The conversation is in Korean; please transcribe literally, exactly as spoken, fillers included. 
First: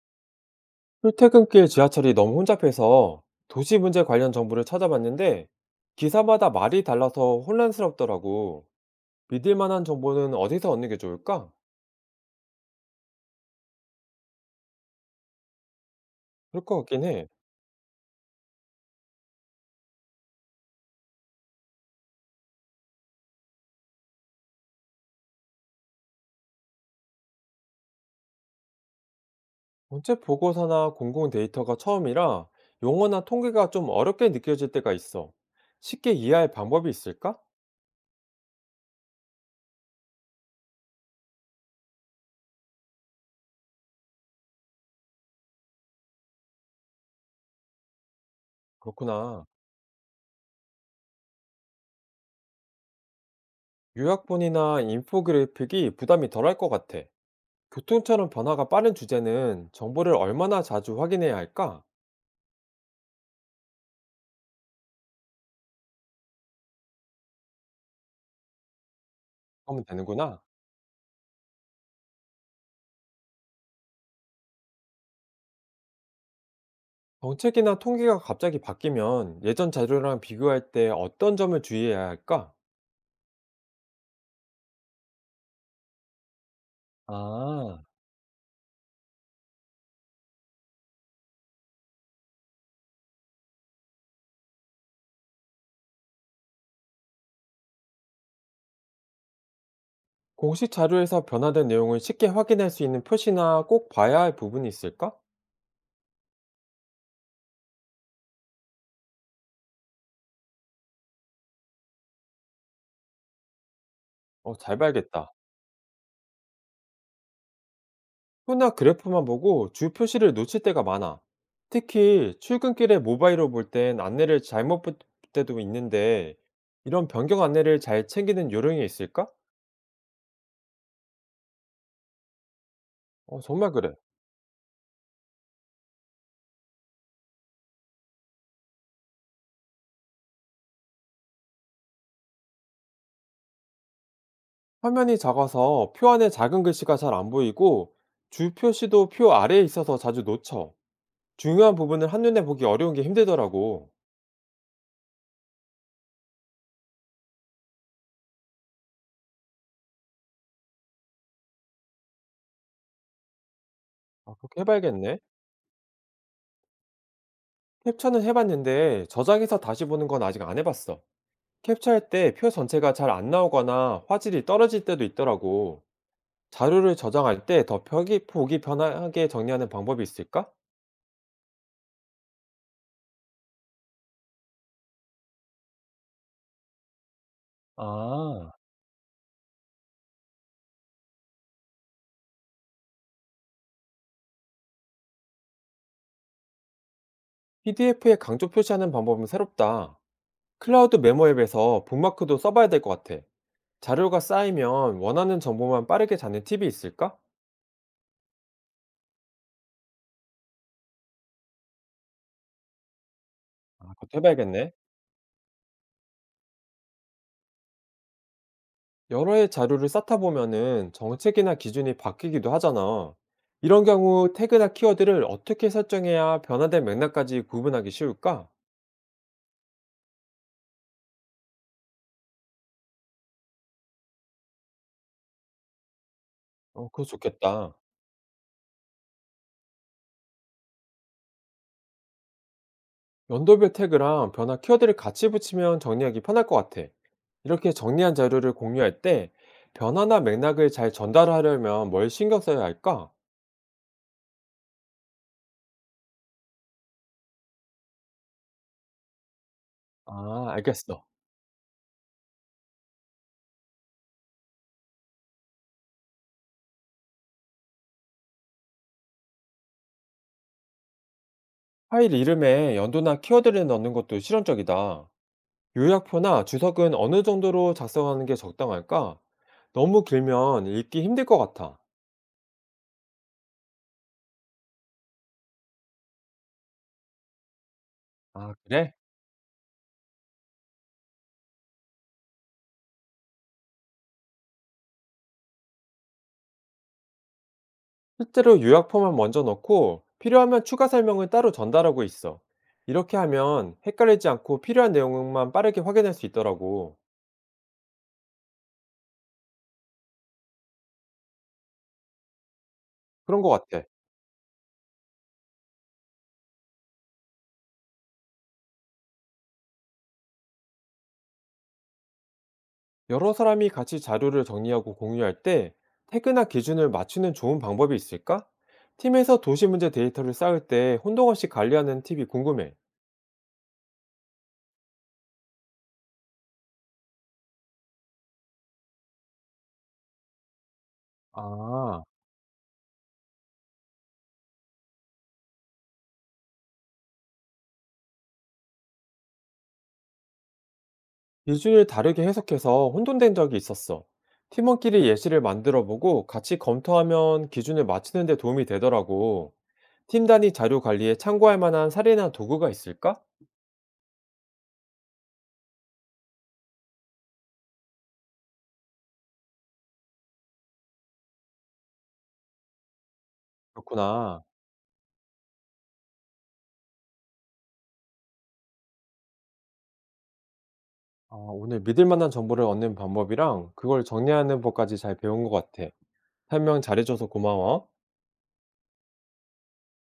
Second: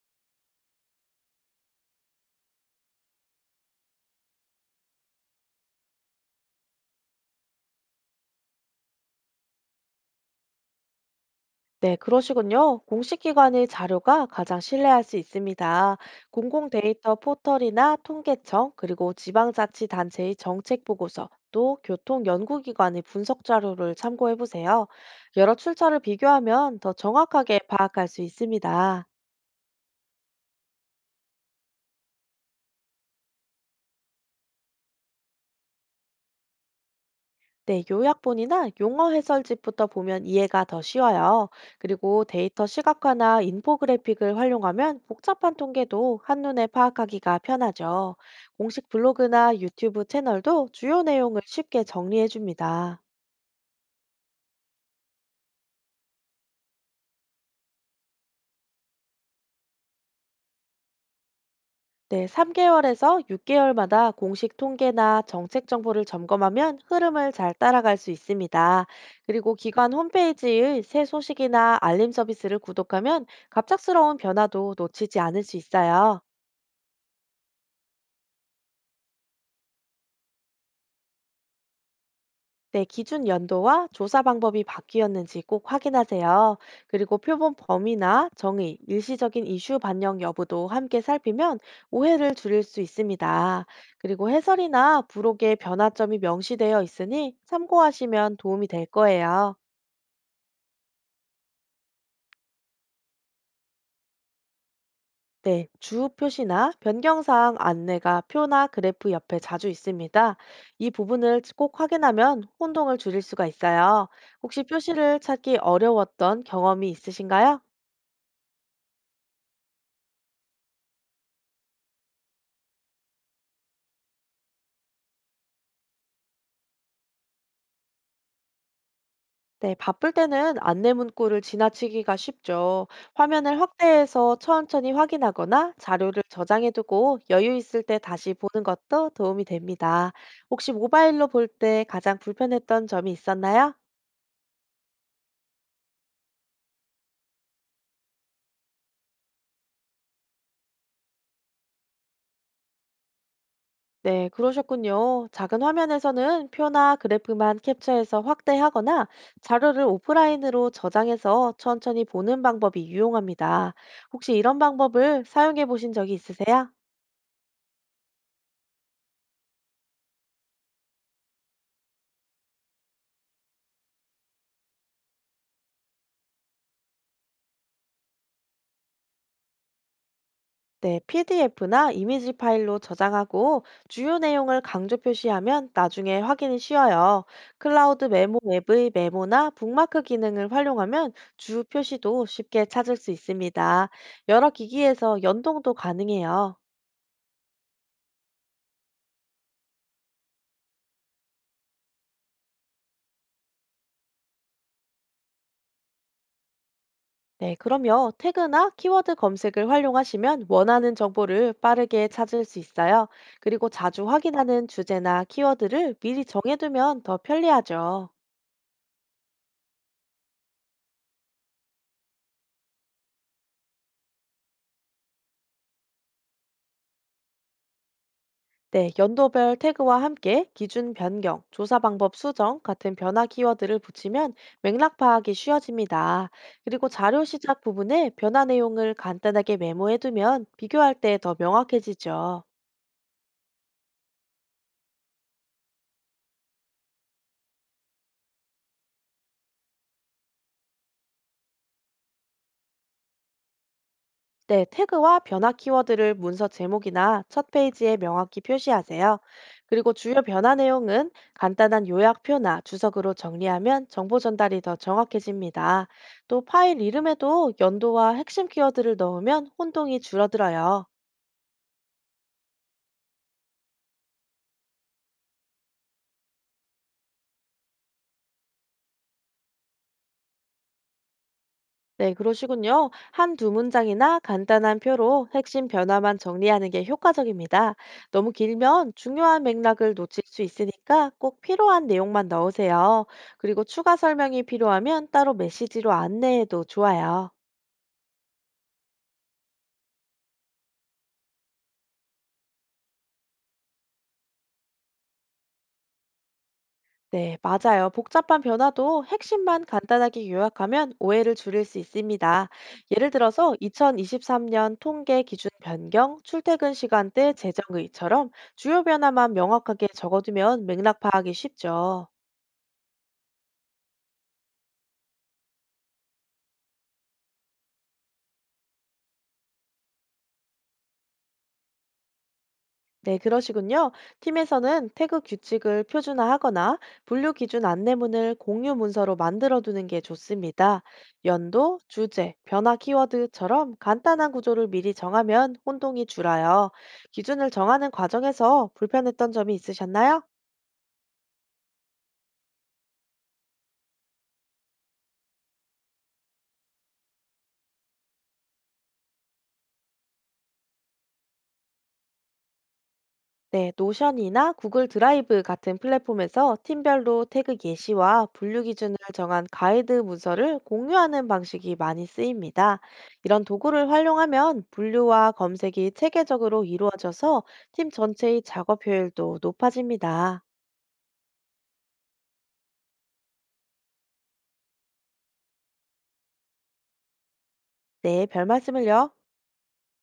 출퇴근길 지하철이 너무 혼잡해서 도시 문제 관련 정보를 찾아봤는데 기사마다 말이 달라서 혼란스럽더라고. 믿을 만한 정보는 어디서 얻는 게 좋을까? 네, 그러시군요. 공식 기관의 자료가 가장 신뢰할 수 있습니다. 그럴 공공 것 같긴 데이터 해. 포털이나 통계청, 그리고 지방자치단체의 정책 보고서, 또 교통연구기관의 분석 자료를 참고해 보세요. 여러 출처를 비교하면 더 정확하게 파악할 수 있습니다. 언제 보고서나 공공 데이터가 처음이라 용어나 통계가 좀 어렵게 느껴질 때가 있어. 쉽게 이해할 방법이 있을까? 네, 요약본이나 용어 해설집부터 보면 이해가 더 쉬워요. 그리고 데이터 시각화나 인포그래픽을 활용하면 복잡한 통계도 한눈에 파악하기가 편하죠. 공식 그렇구나. 블로그나 유튜브 채널도 주요 내용을 쉽게 정리해줍니다. 요약본이나 인포그래픽이 부담이 덜할 것 같아. 교통처럼 변화가 빠른 주제는 정보를 얼마나 자주 확인해야 할까? 네, 삼 개월에서 육 개월마다 공식 통계나 정책 정보를 점검하면 흐름을 잘 따라갈 수 있습니다. 그리고 하면 기관 되는구나. 홈페이지의 새 소식이나 알림 서비스를 구독하면 갑작스러운 변화도 놓치지 않을 수 있어요. 정책이나 통계가 갑자기 바뀌면 예전 자료랑 비교할 때 어떤 점을 주의해야 할까? 네, 기준 연도와 조사 방법이 바뀌었는지 꼭 확인하세요. 그리고 표본 아, 범위나 정의, 일시적인 이슈 반영 여부도 함께 살피면 오해를 줄일 수 있습니다. 그리고 해설이나 부록에 변화점이 명시되어 있으니 참고하시면 도움이 될 거예요. 공식 자료에서 변화된 내용을 쉽게 확인할 수 있는 표시나 꼭 봐야 할 부분이 있을까? 네, 주 표시나 변경사항 안내가 표나 그래프 옆에 자주 있습니다. 이 부분을 꼭 확인하면 혼동을 줄일 수가 있어요. 어, 혹시 잘 표시를 봐야겠다. 찾기 어려웠던 경험이 있으신가요? 표나 그래프만 보고 주 표시를 놓칠 때가 많아. 특히 출근길에 모바일로 볼 땐 안내를 잘못 볼 때도 있는데 이런 변경 안내를 잘 챙기는 요령이 있을까? 네, 바쁠 때는 안내 문구를 지나치기가 쉽죠. 어, 화면을 정말 그래. 확대해서 천천히 확인하거나 자료를 저장해두고 여유 있을 때 다시 보는 것도 도움이 됩니다. 혹시 모바일로 볼 때 가장 불편했던 점이 있었나요? 화면이 작아서 표 안에 작은 글씨가 잘 안 보이고 주 표시도 표 아래에 있어서 자주 놓쳐. 중요한 부분을 한눈에 보기 어려운 게 힘들더라고. 네, 그러셨군요. 작은 화면에서는 표나 그래프만 캡처해서 확대하거나 자료를 오프라인으로 저장해서 천천히 보는 방법이 유용합니다. 혹시 아, 이런 그렇게 해봐야겠네. 방법을 사용해 보신 적이 있으세요? 캡처는 해봤는데 저장해서 다시 보는 건 아직 안 해봤어. 캡처할 때 표 전체가 잘 안 나오거나 화질이 떨어질 때도 있더라고. 자료를 저장할 때 더 보기 편하게 정리하는 방법이 있을까? 네, 피디에프나 이미지 파일로 저장하고 주요 내용을 강조 표시하면 나중에 확인이 쉬워요. 클라우드 메모 아, 앱의 메모나 북마크 기능을 활용하면 주 표시도 쉽게 찾을 수 있습니다. 여러 기기에서 연동도 가능해요. 피디에프에 강조 표시하는 방법은 새롭다. 클라우드 메모 앱에서 북마크도 써봐야 될 것 같아. 자료가 쌓이면 원하는 정보만 빠르게 잡는 팁이 있을까? 네, 그럼요. 태그나 키워드 검색을 활용하시면 원하는 정보를 빠르게 찾을 수 있어요. 그리고 아, 자주 그것도 확인하는 해봐야겠네. 주제나 키워드를 미리 정해두면 더 편리하죠. 여러 해 자료를 쌓다 보면은 정책이나 기준이 바뀌기도 하잖아. 이런 경우 태그나 키워드를 어떻게 설정해야 변화된 맥락까지 구분하기 쉬울까? 네, 연도별 태그와 함께 기준 변경, 조사 방법 수정 같은 변화 키워드를 붙이면 맥락 파악이 쉬워집니다. 그리고 어, 그거 자료 시작 좋겠다. 부분에 변화 내용을 간단하게 메모해두면 비교할 때 더 명확해지죠. 연도별 태그랑 변화 키워드를 같이 붙이면 정리하기 편할 것 같아. 이렇게 정리한 자료를 공유할 때 변화나 맥락을 잘 전달하려면 뭘 신경 써야 할까? 네, 태그와 변화 키워드를 문서 제목이나 첫 페이지에 명확히 표시하세요. 그리고 주요 아, 변화 알겠어. 내용은 간단한 요약표나 주석으로 정리하면 정보 전달이 더 정확해집니다. 또 파일 이름에도 연도와 핵심 키워드를 넣으면 혼동이 줄어들어요. 파일 이름에 연도나 키워드를 넣는 것도 실용적이다. 요약표나 주석은 어느 정도로 작성하는 게 적당할까? 너무 길면 읽기 힘들 것 같아. 네, 그러시군요. 한 두 문장이나 간단한 표로 핵심 변화만 정리하는 게 효과적입니다. 너무 아, 길면 그래? 중요한 맥락을 놓칠 수 있으니까 꼭 필요한 내용만 넣으세요. 그리고 추가 설명이 필요하면 따로 메시지로 안내해도 좋아요. 실제로 요약표만 먼저 넣고 필요하면 추가 설명을 따로 전달하고 있어. 이렇게 하면 헷갈리지 않고 필요한 내용만 빠르게 확인할 수 있더라고. 네, 맞아요. 복잡한 변화도 핵심만 간단하게 요약하면 오해를 줄일 수 있습니다. 예를 그런 것 들어서 같아. 이천이십삼 년 통계 기준 변경, 출퇴근 시간대 재정 의처럼 주요 변화만 명확하게 적어두면 맥락 파악이 쉽죠. 여러 사람이 같이 자료를 정리하고 공유할 때 퇴근나 기준을 맞추는 좋은 방법이 있을까? 팀에서 도시 문제 데이터를 쌓을 때 혼동 없이 관리하는 팁이 궁금해. 네, 그러시군요. 팀에서는 태그 규칙을 표준화하거나 분류 기준 안내문을 공유 문서로 만들어두는 게 좋습니다. 연도, 아, 주제, 변화 키워드처럼 간단한 구조를 미리 정하면 혼동이 줄어요. 기준을 정하는 과정에서 불편했던 점이 있으셨나요? 기준을 다르게 해석해서 혼돈된 적이 있었어. 팀원끼리 예시를 만들어 보고 같이 검토하면 기준을 맞추는 데 도움이 되더라고. 팀 단위 자료 관리에 참고할 만한 사례나 도구가 있을까? 네, 노션이나 구글 드라이브 같은 플랫폼에서 팀별로 태그 예시와 분류 기준을 정한 가이드 문서를 공유하는 방식이 많이 쓰입니다. 이런 도구를 그렇구나. 활용하면 분류와 검색이 체계적으로 이루어져서 팀 전체의 작업 효율도 높아집니다. 아, 오늘 믿을 만한 정보를 얻는 방법이랑 그걸 정리하는 법까지 잘 배운 것 같아. 설명 잘해줘서 고마워. 네, 별 말씀을요.